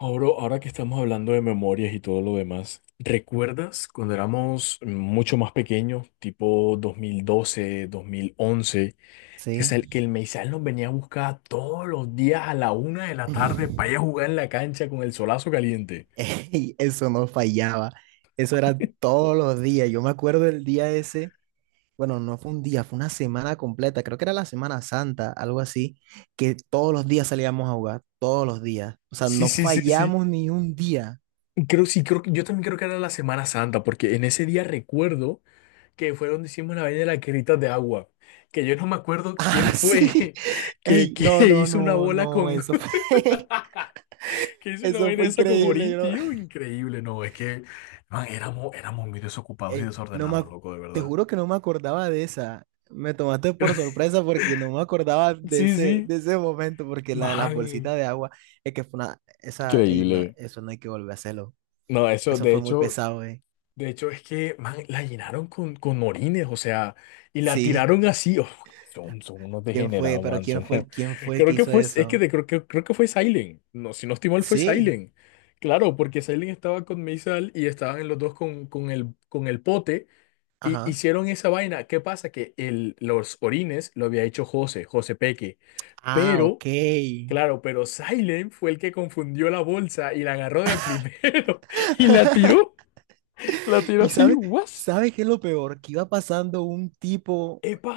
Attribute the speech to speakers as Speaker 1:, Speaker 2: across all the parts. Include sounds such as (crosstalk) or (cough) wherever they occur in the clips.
Speaker 1: Ahora que estamos hablando de memorias y todo lo demás, ¿recuerdas cuando éramos mucho más pequeños, tipo 2012, 2011,
Speaker 2: Sí.
Speaker 1: que el Meisal nos venía a buscar todos los días a la 1 de la tarde para ir a
Speaker 2: (laughs)
Speaker 1: jugar en la cancha con el solazo caliente?
Speaker 2: Ey, eso no fallaba. Eso era todos los días. Yo me acuerdo del día ese, bueno, no fue un día, fue una semana completa, creo que era la Semana Santa, algo así, que todos los días salíamos a jugar, todos los días. O sea,
Speaker 1: Sí,
Speaker 2: no
Speaker 1: sí, sí, sí.
Speaker 2: fallamos ni un día. (laughs)
Speaker 1: Creo que era la Semana Santa, porque en ese día recuerdo que fue donde hicimos la vaina de las guerritas de agua. Que yo no me acuerdo quién
Speaker 2: Ah, sí.
Speaker 1: fue (laughs) que,
Speaker 2: Ey, no,
Speaker 1: que
Speaker 2: no,
Speaker 1: hizo una
Speaker 2: no,
Speaker 1: bola
Speaker 2: no,
Speaker 1: con.
Speaker 2: eso fue, (laughs)
Speaker 1: Que hice una
Speaker 2: eso
Speaker 1: vaina
Speaker 2: fue
Speaker 1: esa con
Speaker 2: increíble.
Speaker 1: Orín,
Speaker 2: Yo no-
Speaker 1: tío. Increíble. No, man, éramos muy desocupados y
Speaker 2: Ey, no me,
Speaker 1: desordenados,
Speaker 2: ac-
Speaker 1: loco, de
Speaker 2: te
Speaker 1: verdad.
Speaker 2: juro que no me acordaba de esa. Me tomaste por
Speaker 1: (laughs)
Speaker 2: sorpresa porque no me acordaba de
Speaker 1: Sí,
Speaker 2: ese,
Speaker 1: sí.
Speaker 2: de ese momento, porque la de las bolsitas
Speaker 1: Man,
Speaker 2: de agua, es que fue una, esa, ey, no,
Speaker 1: increíble.
Speaker 2: eso no hay que volver a hacerlo.
Speaker 1: No,
Speaker 2: Eso
Speaker 1: de
Speaker 2: fue muy
Speaker 1: hecho,
Speaker 2: pesado, eh.
Speaker 1: man, la llenaron con orines, o sea, y la
Speaker 2: Sí.
Speaker 1: tiraron así. Uf, son
Speaker 2: (laughs)
Speaker 1: unos
Speaker 2: ¿Quién fue?
Speaker 1: degenerados,
Speaker 2: Pero
Speaker 1: man.
Speaker 2: ¿quién fue
Speaker 1: (laughs)
Speaker 2: el, quién fue el
Speaker 1: Creo
Speaker 2: que
Speaker 1: que
Speaker 2: hizo
Speaker 1: fue, es que
Speaker 2: eso?
Speaker 1: de- creo que fue Silent. No, si no estoy mal, fue
Speaker 2: Sí.
Speaker 1: Silent. Claro, porque Silent estaba con Meisal y estaban en los dos con el pote. Y
Speaker 2: Ajá.
Speaker 1: hicieron esa vaina. ¿Qué pasa? Que los orines lo había hecho José, José Peque.
Speaker 2: Ah,
Speaker 1: Pero,
Speaker 2: ok. ¿Y
Speaker 1: claro, pero Silent fue el que confundió la bolsa y la agarró de primero (laughs) y la tiró. La tiró así,
Speaker 2: sabes,
Speaker 1: ¡guas!
Speaker 2: sabes qué es lo peor? Que iba pasando un tipo,
Speaker 1: ¡Epa!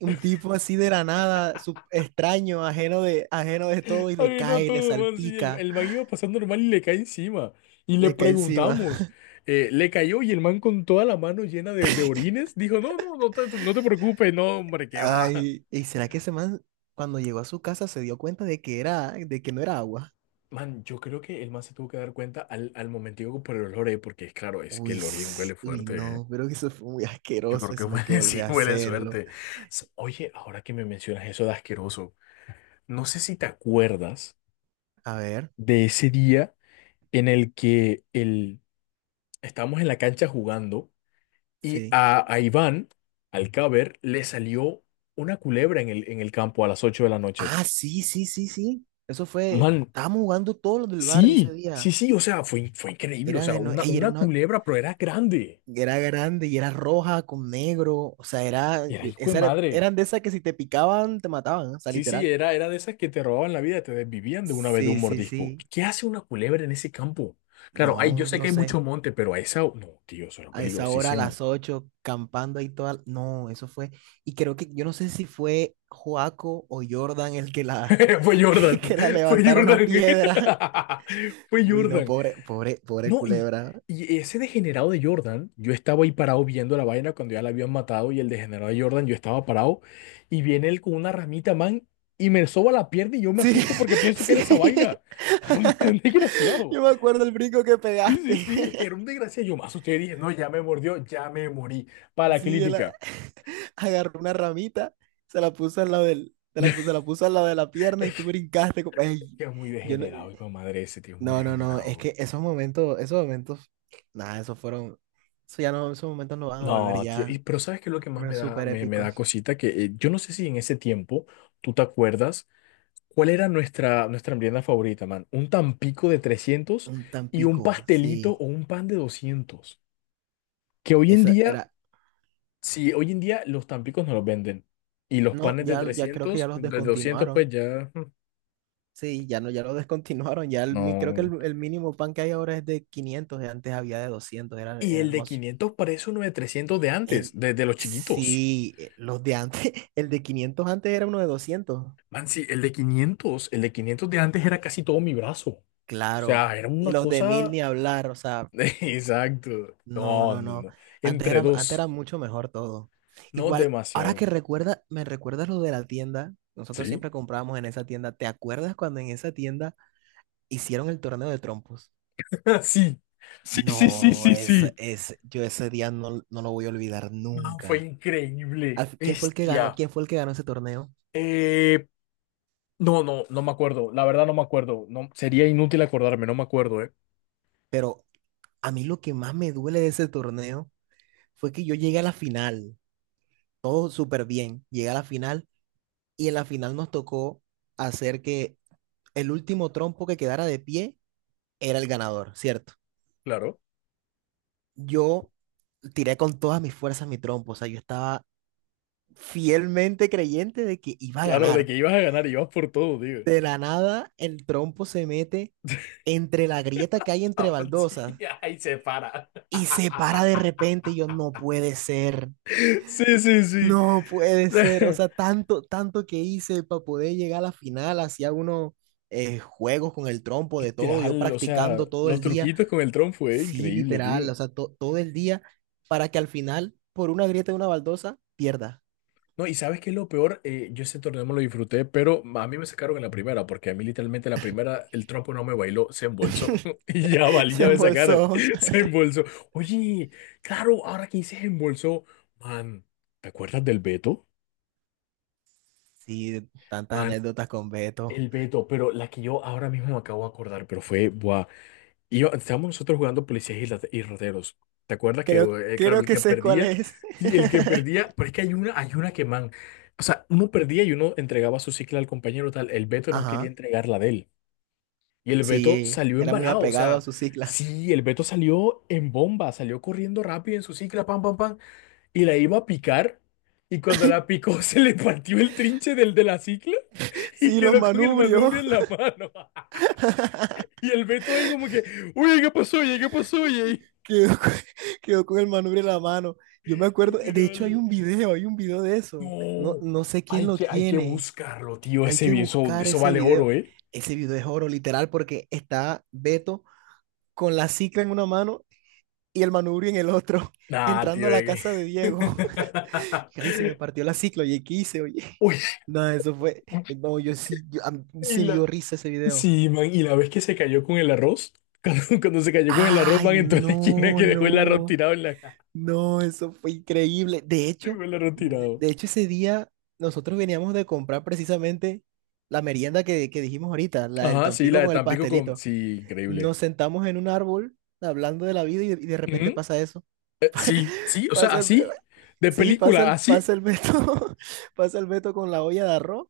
Speaker 2: un tipo así de la nada, extraño, ajeno de todo, y le
Speaker 1: Ay, no
Speaker 2: cae, le
Speaker 1: todo, man. Sí,
Speaker 2: salpica.
Speaker 1: el man iba pasando normal y le cae encima. Y le
Speaker 2: Le cae encima.
Speaker 1: preguntamos. Eh, le cayó y el man con toda la mano llena de orines dijo: No, no, no te preocupes, no, hombre, que va.
Speaker 2: Ay, ¿y será que ese man cuando llegó a su casa se dio cuenta de que era, de que no era agua?
Speaker 1: Man, yo creo que el man se tuvo que dar cuenta al momentico por el olor, ¿eh? Porque claro, es que
Speaker 2: Uy,
Speaker 1: el Orien
Speaker 2: s-
Speaker 1: huele
Speaker 2: uy,
Speaker 1: fuerte, ¿eh?
Speaker 2: no, creo que eso fue muy
Speaker 1: Yo creo
Speaker 2: asqueroso,
Speaker 1: que
Speaker 2: eso no hay que
Speaker 1: huele, (laughs)
Speaker 2: volver
Speaker 1: sí,
Speaker 2: a
Speaker 1: huele
Speaker 2: hacerlo.
Speaker 1: suerte. Oye, ahora que me mencionas eso de asqueroso, no sé si te acuerdas
Speaker 2: A ver,
Speaker 1: de ese día en el que estábamos en la cancha jugando y
Speaker 2: sí.
Speaker 1: a Iván, al caber, le salió una culebra en el campo a las 8 de la noche.
Speaker 2: Ah, sí, sí, sí, sí. Eso fue,
Speaker 1: Man,
Speaker 2: estábamos jugando todos los del barrio ese
Speaker 1: sí,
Speaker 2: día.
Speaker 1: sí, sí, o sea, fue increíble, o
Speaker 2: Era
Speaker 1: sea,
Speaker 2: de no, ey, era
Speaker 1: una
Speaker 2: una,
Speaker 1: culebra, pero era grande.
Speaker 2: era grande y era roja con negro, o sea, era,
Speaker 1: Era hijo de madre.
Speaker 2: eran de esas que si te picaban te mataban, o sea,
Speaker 1: Sí, sí,
Speaker 2: literal.
Speaker 1: era de esas que te robaban la vida, te desvivían de una vez de un
Speaker 2: Sí, sí,
Speaker 1: mordisco.
Speaker 2: sí.
Speaker 1: ¿Qué hace una culebra en ese campo? Claro, ay, yo
Speaker 2: No,
Speaker 1: sé que
Speaker 2: no
Speaker 1: hay mucho
Speaker 2: sé.
Speaker 1: monte, pero a esa... No, tío, eso era
Speaker 2: A esa hora, a
Speaker 1: peligrosísimo.
Speaker 2: las 8 campando ahí toda. No, eso fue. Y creo que yo no sé si fue Joaco o Jordan el que la,
Speaker 1: (laughs) Fue
Speaker 2: (laughs) el
Speaker 1: Jordan,
Speaker 2: que la
Speaker 1: fue
Speaker 2: levantaron a
Speaker 1: Jordan.
Speaker 2: piedra.
Speaker 1: (laughs) Fue
Speaker 2: Uy, no,
Speaker 1: Jordan.
Speaker 2: pobre, pobre, pobre
Speaker 1: No,
Speaker 2: culebra.
Speaker 1: y ese degenerado de Jordan, yo estaba ahí parado viendo la vaina cuando ya la habían matado y el degenerado de Jordan, yo estaba parado y viene él con una ramita, man, y me soba la pierna y yo me
Speaker 2: Sí,
Speaker 1: asusto porque pienso que
Speaker 2: (laughs) sí.
Speaker 1: era esa vaina. (laughs) Qué un
Speaker 2: (laughs)
Speaker 1: desgraciado.
Speaker 2: Yo me acuerdo el brinco que
Speaker 1: Sí, sí,
Speaker 2: pegaste.
Speaker 1: sí, es que era
Speaker 2: (laughs)
Speaker 1: un desgraciado. Yo me asusté y dije, no, ya me mordió, ya me morí. Para la
Speaker 2: Sí,
Speaker 1: clínica.
Speaker 2: (laughs) agarró una ramita, se la puso al lado del, se
Speaker 1: (laughs)
Speaker 2: la puso al lado de la pierna y tú
Speaker 1: Es
Speaker 2: brincaste. Ey,
Speaker 1: que es muy
Speaker 2: yo no-
Speaker 1: degenerado, hijo de madre, ese tío es muy
Speaker 2: No, no, no, es
Speaker 1: degenerado.
Speaker 2: que esos momentos, nada, esos fueron, eso ya no, esos momentos no van a volver
Speaker 1: No, tío, y,
Speaker 2: ya,
Speaker 1: pero ¿sabes qué es lo que más
Speaker 2: eran
Speaker 1: me da,
Speaker 2: súper
Speaker 1: me da
Speaker 2: épicos.
Speaker 1: cosita? Que yo no sé si en ese tiempo tú te acuerdas cuál era nuestra merienda favorita, man. Un tampico de 300
Speaker 2: Un
Speaker 1: y un
Speaker 2: Tampico,
Speaker 1: pastelito
Speaker 2: sí,
Speaker 1: o un pan de 200. Que hoy en
Speaker 2: eso
Speaker 1: día,
Speaker 2: era,
Speaker 1: sí, hoy en día los tampicos no los venden. Y los
Speaker 2: no,
Speaker 1: panes de
Speaker 2: ya creo que ya
Speaker 1: 300,
Speaker 2: los
Speaker 1: de 200
Speaker 2: descontinuaron,
Speaker 1: pues ya, mm,
Speaker 2: sí, ya no, ya los (laughs) descontinuaron, creo que
Speaker 1: no.
Speaker 2: el mínimo pan que hay ahora es de 500 y antes había de 200 era,
Speaker 1: Y
Speaker 2: era
Speaker 1: el de
Speaker 2: hermoso.
Speaker 1: 500 parece uno de 300 de antes,
Speaker 2: El,
Speaker 1: de los chiquitos.
Speaker 2: sí, los de antes, (laughs) el de 500 antes era uno de 200
Speaker 1: Man, sí, el de 500, el de 500 de antes era casi todo mi brazo. O
Speaker 2: claro,
Speaker 1: sea, era
Speaker 2: y
Speaker 1: una
Speaker 2: los de 1000
Speaker 1: cosa...
Speaker 2: ni hablar, o sea,
Speaker 1: (laughs) Exacto.
Speaker 2: no,
Speaker 1: No,
Speaker 2: no,
Speaker 1: no,
Speaker 2: no.
Speaker 1: no.
Speaker 2: Antes
Speaker 1: Entre
Speaker 2: era, antes era
Speaker 1: dos.
Speaker 2: mucho mejor todo.
Speaker 1: No
Speaker 2: Igual, ahora
Speaker 1: demasiado.
Speaker 2: que me recuerdas lo de la tienda. Nosotros
Speaker 1: ¿Sí?
Speaker 2: siempre comprábamos en esa tienda. ¿Te acuerdas cuando en esa tienda hicieron el torneo de trompos?
Speaker 1: (laughs) Sí. Sí, sí, sí,
Speaker 2: No,
Speaker 1: sí, sí.
Speaker 2: yo ese día no lo voy a olvidar
Speaker 1: Man, fue
Speaker 2: nunca.
Speaker 1: increíble.
Speaker 2: ¿Quién fue el que ganó?
Speaker 1: Bestia.
Speaker 2: ¿Quién fue el que ganó ese torneo?
Speaker 1: Eh, no, no, no me acuerdo. La verdad no me acuerdo. No, sería inútil acordarme, no me acuerdo, ¿eh?
Speaker 2: Pero a mí lo que más me duele de ese torneo fue que yo llegué a la final. Todo súper bien. Llegué a la final y en la final nos tocó hacer que el último trompo que quedara de pie era el ganador, ¿cierto?
Speaker 1: Claro.
Speaker 2: Yo tiré con todas mis fuerzas mi trompo, o sea, yo estaba fielmente creyente de que iba a
Speaker 1: Claro, de
Speaker 2: ganar.
Speaker 1: que ibas a ganar, ibas por todo, digo.
Speaker 2: De la nada, el trompo se mete entre la grieta que hay entre
Speaker 1: Ah, pues (laughs) sí,
Speaker 2: baldosas
Speaker 1: ahí se para.
Speaker 2: y se
Speaker 1: (laughs)
Speaker 2: para de repente y yo, no puede ser,
Speaker 1: Sí, sí, sí.
Speaker 2: no puede ser, o
Speaker 1: (laughs)
Speaker 2: sea, tanto, tanto que hice para poder llegar a la final, hacía unos juegos con el trompo de todo, yo
Speaker 1: Literal, o sea,
Speaker 2: practicando todo
Speaker 1: los
Speaker 2: el día.
Speaker 1: truquitos con el Tron fue
Speaker 2: Sí,
Speaker 1: increíble,
Speaker 2: literal, o
Speaker 1: tío.
Speaker 2: sea, todo el día para que al final, por una grieta de una baldosa, pierda.
Speaker 1: No, y ¿sabes qué es lo peor? Yo ese torneo me lo disfruté, pero a mí me sacaron en la primera, porque a mí literalmente en la primera el trompo no me bailó, se embolsó. (laughs) Y ya
Speaker 2: (laughs)
Speaker 1: valí,
Speaker 2: Se
Speaker 1: ya me sacaron.
Speaker 2: embolsó.
Speaker 1: (laughs) Se embolsó. Oye, claro, ahora que dices embolsó, man, ¿te acuerdas del Beto?
Speaker 2: Sí, tantas
Speaker 1: Man,
Speaker 2: anécdotas con Beto.
Speaker 1: el Beto, pero la que yo ahora mismo me acabo de acordar, pero fue, buah. Y estábamos nosotros jugando policías y rateros. ¿Te acuerdas que,
Speaker 2: Creo,
Speaker 1: claro,
Speaker 2: creo
Speaker 1: el
Speaker 2: que
Speaker 1: que
Speaker 2: sé cuál
Speaker 1: perdía,
Speaker 2: es.
Speaker 1: sí, el que
Speaker 2: (laughs)
Speaker 1: perdía, pero es que hay una que, man, o sea, uno perdía y uno entregaba su cicla al compañero tal, el Beto no quería
Speaker 2: Ajá,
Speaker 1: entregar la de él. Y el Beto
Speaker 2: sí,
Speaker 1: salió
Speaker 2: era muy
Speaker 1: embalado, o
Speaker 2: apegado a
Speaker 1: sea,
Speaker 2: su cicla. (laughs)
Speaker 1: sí, el Beto salió en bomba, salió corriendo rápido en su cicla, pam, pam, pam, y la iba a picar, y cuando la picó (laughs) se le partió el trinche del de la cicla y
Speaker 2: Sí, los
Speaker 1: quedó con el
Speaker 2: manubrios.
Speaker 1: manubrio en la mano. (laughs) Y el Beto ahí como que, oye, ¿qué pasó? Oye, ¿qué pasó? Oye.
Speaker 2: (laughs) Quedó, con- quedó con el manubrio en la mano. Yo me acuerdo, de hecho hay
Speaker 1: Literal.
Speaker 2: un video, hay un video de eso. No,
Speaker 1: No,
Speaker 2: no sé quién lo
Speaker 1: hay que
Speaker 2: tiene.
Speaker 1: buscarlo, tío.
Speaker 2: Hay que
Speaker 1: Eso,
Speaker 2: buscar
Speaker 1: eso
Speaker 2: ese
Speaker 1: vale
Speaker 2: video.
Speaker 1: oro, ¿eh?
Speaker 2: Ese video es oro, literal, porque está Beto con la cicla en una mano y el manubrio en el otro, (laughs)
Speaker 1: Nah,
Speaker 2: entrando
Speaker 1: tío.
Speaker 2: a la
Speaker 1: Eh.
Speaker 2: casa de Diego. (laughs) Ay, se me
Speaker 1: (laughs)
Speaker 2: partió la cicla, oye, ¿qué hice, oye? (laughs)
Speaker 1: Uy,
Speaker 2: No, eso fue, no, yo sí, a mí
Speaker 1: y
Speaker 2: sí me dio
Speaker 1: la,
Speaker 2: risa ese video.
Speaker 1: sí, man, y la vez que se cayó con el arroz, (laughs) cuando se cayó con el arroz,
Speaker 2: Ay,
Speaker 1: van en toda la esquina
Speaker 2: no,
Speaker 1: que dejó el arroz
Speaker 2: no,
Speaker 1: tirado en la,
Speaker 2: no, eso fue increíble. De
Speaker 1: (laughs)
Speaker 2: hecho,
Speaker 1: dejó el arroz
Speaker 2: de,
Speaker 1: tirado.
Speaker 2: de hecho ese día nosotros veníamos de comprar precisamente la merienda que dijimos ahorita, la del
Speaker 1: Ajá, sí, la
Speaker 2: Tampico
Speaker 1: de
Speaker 2: con el
Speaker 1: Tampico con,
Speaker 2: pastelito.
Speaker 1: sí, increíble.
Speaker 2: Nos sentamos en un árbol hablando de la vida y de repente
Speaker 1: Ujú.
Speaker 2: pasa eso.
Speaker 1: Sí, sí, o sea,
Speaker 2: Pasa el-
Speaker 1: así, de
Speaker 2: Sí, pasa
Speaker 1: película,
Speaker 2: el, pasa
Speaker 1: así.
Speaker 2: el Beto, (laughs) pasa el Beto con la olla de arroz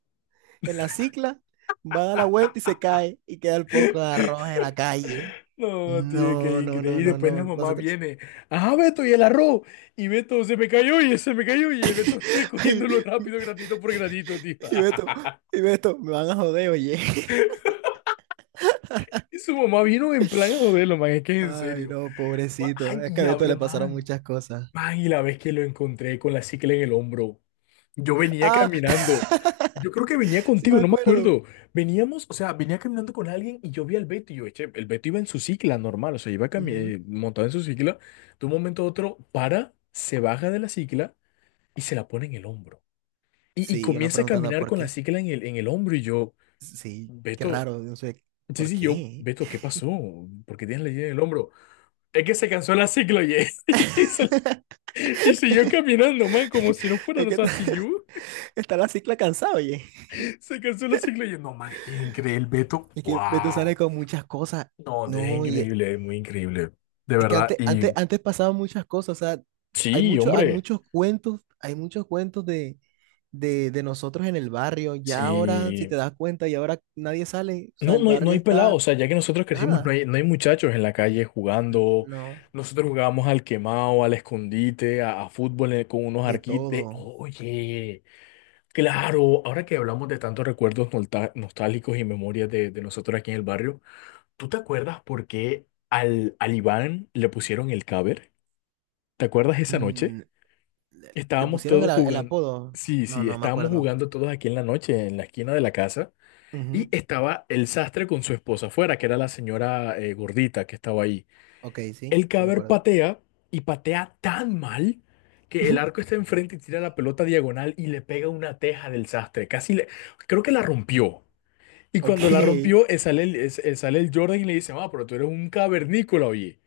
Speaker 2: en la cicla, va a dar la vuelta y se cae y queda el poco de arroz en la calle.
Speaker 1: No, tío, qué
Speaker 2: No, no,
Speaker 1: increíble.
Speaker 2: no,
Speaker 1: Y
Speaker 2: no,
Speaker 1: después la
Speaker 2: no,
Speaker 1: mamá
Speaker 2: nosotros.
Speaker 1: viene. Ajá, Beto, y el arroz. Y Beto se me cayó y se me cayó. Y Beto (laughs) recogiéndolo
Speaker 2: (laughs)
Speaker 1: rápido, granito por granito, tío.
Speaker 2: Y y Beto,
Speaker 1: (laughs)
Speaker 2: y Beto, me van a joder, oye. (laughs)
Speaker 1: Y su mamá vino en plan a joderlo, man. Es que es en
Speaker 2: Ay,
Speaker 1: serio.
Speaker 2: no, pobrecito.
Speaker 1: Ay,
Speaker 2: Es que a Beto
Speaker 1: la
Speaker 2: le pasaron
Speaker 1: man.
Speaker 2: muchas cosas.
Speaker 1: Man, y la vez que lo encontré con la cicla en el hombro, yo venía
Speaker 2: Ah,
Speaker 1: caminando. Yo creo que venía
Speaker 2: (laughs) sí
Speaker 1: contigo,
Speaker 2: me
Speaker 1: no me
Speaker 2: acuerdo.
Speaker 1: acuerdo. Veníamos, o sea, venía caminando con alguien y yo vi al Beto y yo, eche. El Beto iba en su cicla normal, o sea,
Speaker 2: Ujú.
Speaker 1: montado en su cicla. De un momento a otro, para, se baja de la cicla y se la pone en el hombro. Y
Speaker 2: Sí, uno
Speaker 1: comienza a
Speaker 2: preguntando
Speaker 1: caminar
Speaker 2: por
Speaker 1: con la
Speaker 2: qué.
Speaker 1: cicla en el hombro y yo,
Speaker 2: Sí, qué
Speaker 1: Beto,
Speaker 2: raro, no sé,
Speaker 1: sí,
Speaker 2: ¿por
Speaker 1: sí, yo,
Speaker 2: qué?
Speaker 1: Beto, ¿qué pasó? ¿Por qué tienes la idea en el hombro? Es que se cansó la cicla, oye. (laughs) Y siguió caminando, man, como si no fueran
Speaker 2: Es
Speaker 1: los
Speaker 2: que (laughs)
Speaker 1: ACU.
Speaker 2: está la cicla cansada, oye.
Speaker 1: Se cansó la cicla y yo, no, man, qué increíble, Beto.
Speaker 2: Es que Beto sale
Speaker 1: Wow.
Speaker 2: con muchas cosas.
Speaker 1: No, es
Speaker 2: No,
Speaker 1: increíble, es muy increíble. De
Speaker 2: es que
Speaker 1: verdad.
Speaker 2: antes,
Speaker 1: Y
Speaker 2: antes, antes pasaban muchas cosas. O sea, hay
Speaker 1: sí,
Speaker 2: mucho, hay
Speaker 1: hombre,
Speaker 2: muchos cuentos, hay muchos cuentos de nosotros en el barrio. Ya ahora, si
Speaker 1: sí.
Speaker 2: te das cuenta, y ahora nadie sale. O sea,
Speaker 1: No,
Speaker 2: el
Speaker 1: no hay, no
Speaker 2: barrio
Speaker 1: hay pelados.
Speaker 2: está
Speaker 1: O sea, ya que nosotros crecimos, no
Speaker 2: nada.
Speaker 1: hay, no hay muchachos en la calle jugando.
Speaker 2: No,
Speaker 1: Nosotros jugábamos al quemado, al escondite, a fútbol con unos
Speaker 2: de
Speaker 1: arquites.
Speaker 2: todo.
Speaker 1: Oye, claro, ahora que hablamos de tantos recuerdos nostálgicos y memorias de nosotros aquí en el barrio. ¿Tú te acuerdas por qué al Iván le pusieron el caber? ¿Te acuerdas esa noche?
Speaker 2: Mm, le
Speaker 1: Estábamos
Speaker 2: pusieron el,
Speaker 1: todos
Speaker 2: a- el
Speaker 1: jugando.
Speaker 2: apodo.
Speaker 1: Sí,
Speaker 2: No,
Speaker 1: sí,
Speaker 2: no me
Speaker 1: estábamos
Speaker 2: acuerdo.
Speaker 1: jugando todos aquí en la noche, en la esquina de la casa.
Speaker 2: Ujú.
Speaker 1: Y estaba el sastre con su esposa afuera, que era la señora gordita que estaba ahí.
Speaker 2: Ok, sí,
Speaker 1: El
Speaker 2: sí me
Speaker 1: caber
Speaker 2: acuerdo.
Speaker 1: patea y patea tan mal que el arco
Speaker 2: (laughs)
Speaker 1: está enfrente y tira la pelota diagonal y le pega una teja del sastre. Casi le. Creo que la rompió. Y
Speaker 2: Ok.
Speaker 1: cuando la rompió, sale sale el Jordan y le dice: Ah, pero tú eres un cavernícola, oye.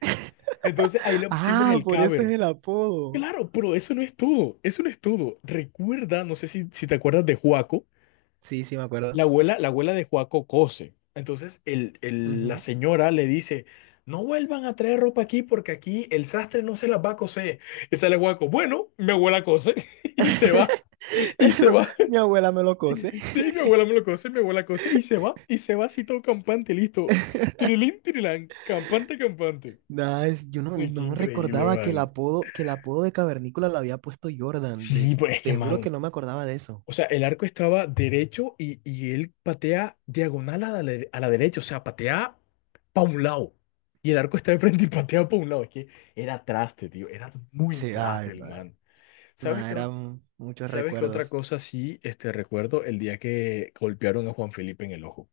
Speaker 1: Entonces ahí le pusimos
Speaker 2: Ah,
Speaker 1: el
Speaker 2: por eso es
Speaker 1: cover.
Speaker 2: el apodo.
Speaker 1: Claro, pero eso no es todo, eso no es todo. Recuerda, no sé si te acuerdas de Juaco,
Speaker 2: Sí, sí me acuerdo.
Speaker 1: la abuela de Juaco cose. Entonces la
Speaker 2: Ujú.
Speaker 1: señora le dice, no vuelvan a traer ropa aquí porque aquí el sastre no se las va a coser. Y sale Juaco, bueno, mi abuela cose (laughs) y se va.
Speaker 2: (laughs)
Speaker 1: Y se va.
Speaker 2: Mi abuela me lo cose.
Speaker 1: Sí, mi abuela me
Speaker 2: (laughs)
Speaker 1: lo cose, mi abuela cose y se va. Y se va así todo campante, listo.
Speaker 2: (laughs)
Speaker 1: Tirilín, tirilán, campante, campante.
Speaker 2: Nada, yo no,
Speaker 1: Ay, qué
Speaker 2: no
Speaker 1: increíble,
Speaker 2: recordaba que el
Speaker 1: man.
Speaker 2: apodo, que el apodo de Cavernícola lo había puesto Jordan.
Speaker 1: Sí,
Speaker 2: des-
Speaker 1: pero es que,
Speaker 2: te juro que
Speaker 1: man.
Speaker 2: no me acordaba de eso.
Speaker 1: O sea, el arco estaba derecho y él patea diagonal a a la derecha, o sea, patea para un lado. Y el arco está de frente y patea para un lado. Es que era traste, tío, era muy
Speaker 2: Sí, ay,
Speaker 1: traste el
Speaker 2: nada,
Speaker 1: man. ¿Sabes
Speaker 2: nada,
Speaker 1: qué, ot-
Speaker 2: eran muchos
Speaker 1: ¿Sabes qué otra
Speaker 2: recuerdos.
Speaker 1: cosa sí este, recuerdo? El día que golpearon a Juan Felipe en el ojo.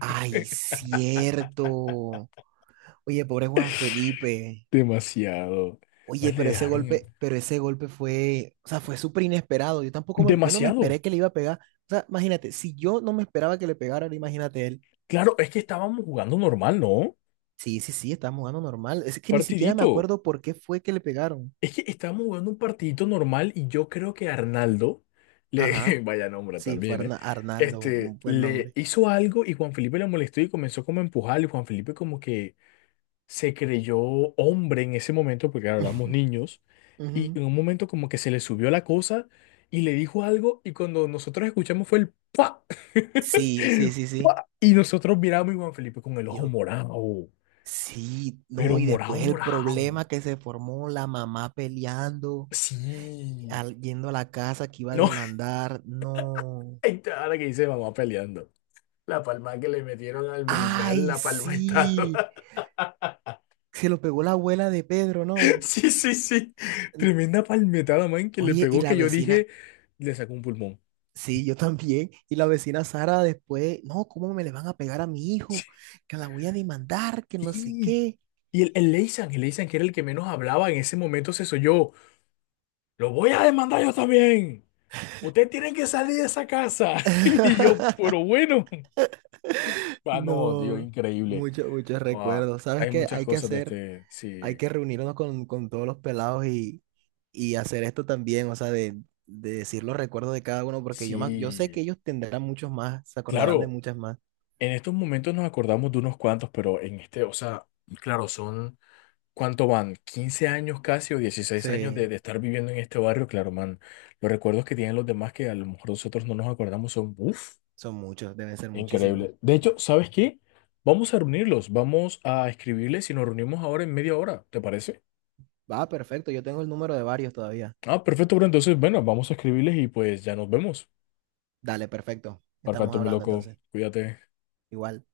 Speaker 2: Ay, cierto. Oye, pobre Juan Felipe.
Speaker 1: Demasiado.
Speaker 2: Oye,
Speaker 1: Más le
Speaker 2: pero ese
Speaker 1: dejaron el...
Speaker 2: golpe, pero ese golpe fue, o sea, fue súper inesperado. Yo tampoco yo no me
Speaker 1: Demasiado.
Speaker 2: esperé que le iba a pegar. O sea, imagínate, si yo no me esperaba que le pegara, ahora imagínate él.
Speaker 1: Claro, es que estábamos jugando normal, ¿no?
Speaker 2: Sí, sí, sí, estábamos jugando normal. Es que ni siquiera me
Speaker 1: Partidito.
Speaker 2: acuerdo por qué fue que le pegaron.
Speaker 1: Es que estábamos jugando un partidito normal y yo creo que Arnaldo, le,
Speaker 2: Ajá.
Speaker 1: (laughs) vaya nombre
Speaker 2: Sí, fue
Speaker 1: también, ¿eh?
Speaker 2: Arnaldo,
Speaker 1: Este,
Speaker 2: un buen
Speaker 1: le
Speaker 2: nombre.
Speaker 1: hizo algo y Juan Felipe le molestó y comenzó como a empujarle. Y Juan Felipe como que se creyó hombre en ese momento, porque claro, éramos
Speaker 2: (laughs)
Speaker 1: niños, y
Speaker 2: Ujú.
Speaker 1: en un momento como que se le subió la cosa y le dijo algo y cuando nosotros escuchamos fue el ¡pa! (laughs)
Speaker 2: Sí, sí, sí, sí.
Speaker 1: Y nosotros miramos y Juan Felipe con el ojo
Speaker 2: Yo,
Speaker 1: morado,
Speaker 2: sí,
Speaker 1: pero
Speaker 2: no, y
Speaker 1: morado,
Speaker 2: después el
Speaker 1: morado.
Speaker 2: problema que se formó, la mamá peleando,
Speaker 1: Sí.
Speaker 2: yendo a la casa que iba a
Speaker 1: No,
Speaker 2: demandar, no.
Speaker 1: (laughs) ahora que dice mamá peleando. La palma que le metieron al Meizal,
Speaker 2: ¡Ay,
Speaker 1: la
Speaker 2: sí!
Speaker 1: palmetada. (laughs)
Speaker 2: Se lo pegó la abuela de Pedro, ¿no?
Speaker 1: Sí, sí, sí.
Speaker 2: N-
Speaker 1: Tremenda palmetada, man, que le
Speaker 2: Oye, y
Speaker 1: pegó
Speaker 2: la
Speaker 1: que yo dije,
Speaker 2: vecina,
Speaker 1: le sacó un pulmón.
Speaker 2: sí, yo también. Y la vecina Sara después, no, ¿cómo me le van a pegar a mi hijo? Que la voy a demandar, que no sé
Speaker 1: Sí.
Speaker 2: qué.
Speaker 1: Y el Leysan, que era el que menos hablaba en ese momento, se soyó. Lo voy a demandar yo también. Ustedes tienen que salir de esa casa. (laughs) Y
Speaker 2: (laughs)
Speaker 1: yo, pero bueno. Ah, no, tío,
Speaker 2: No,
Speaker 1: increíble.
Speaker 2: muchos, muchos
Speaker 1: Guau.
Speaker 2: recuerdos. ¿Sabes
Speaker 1: Hay
Speaker 2: qué?
Speaker 1: muchas
Speaker 2: Hay que
Speaker 1: cosas de
Speaker 2: hacer,
Speaker 1: este.
Speaker 2: hay
Speaker 1: Sí,
Speaker 2: que reunirnos con, todos los pelados y hacer esto también, o sea, de decir los recuerdos de cada uno, porque yo, me ac- yo sé
Speaker 1: sí.
Speaker 2: que ellos tendrán muchos más, se acordarán de
Speaker 1: Claro.
Speaker 2: muchas más.
Speaker 1: En estos momentos nos acordamos de unos cuantos, pero en este, o sea, claro, son, ¿cuánto van? 15 años casi o 16 años
Speaker 2: Sí,
Speaker 1: de estar viviendo en este barrio? Claro, man, los recuerdos que tienen los demás que a lo mejor nosotros no nos acordamos son, uff,
Speaker 2: son muchos, deben ser muchísimos.
Speaker 1: increíble. De hecho, ¿sabes qué? Vamos a reunirlos, vamos a escribirles y nos reunimos ahora en media hora, ¿te parece?
Speaker 2: Va, perfecto, yo tengo el número de varios todavía.
Speaker 1: Ah, perfecto, bro, entonces, bueno, vamos a escribirles y pues ya nos vemos.
Speaker 2: Dale, perfecto. Estamos
Speaker 1: Perfecto, mi
Speaker 2: hablando
Speaker 1: loco,
Speaker 2: entonces.
Speaker 1: cuídate.
Speaker 2: Igual.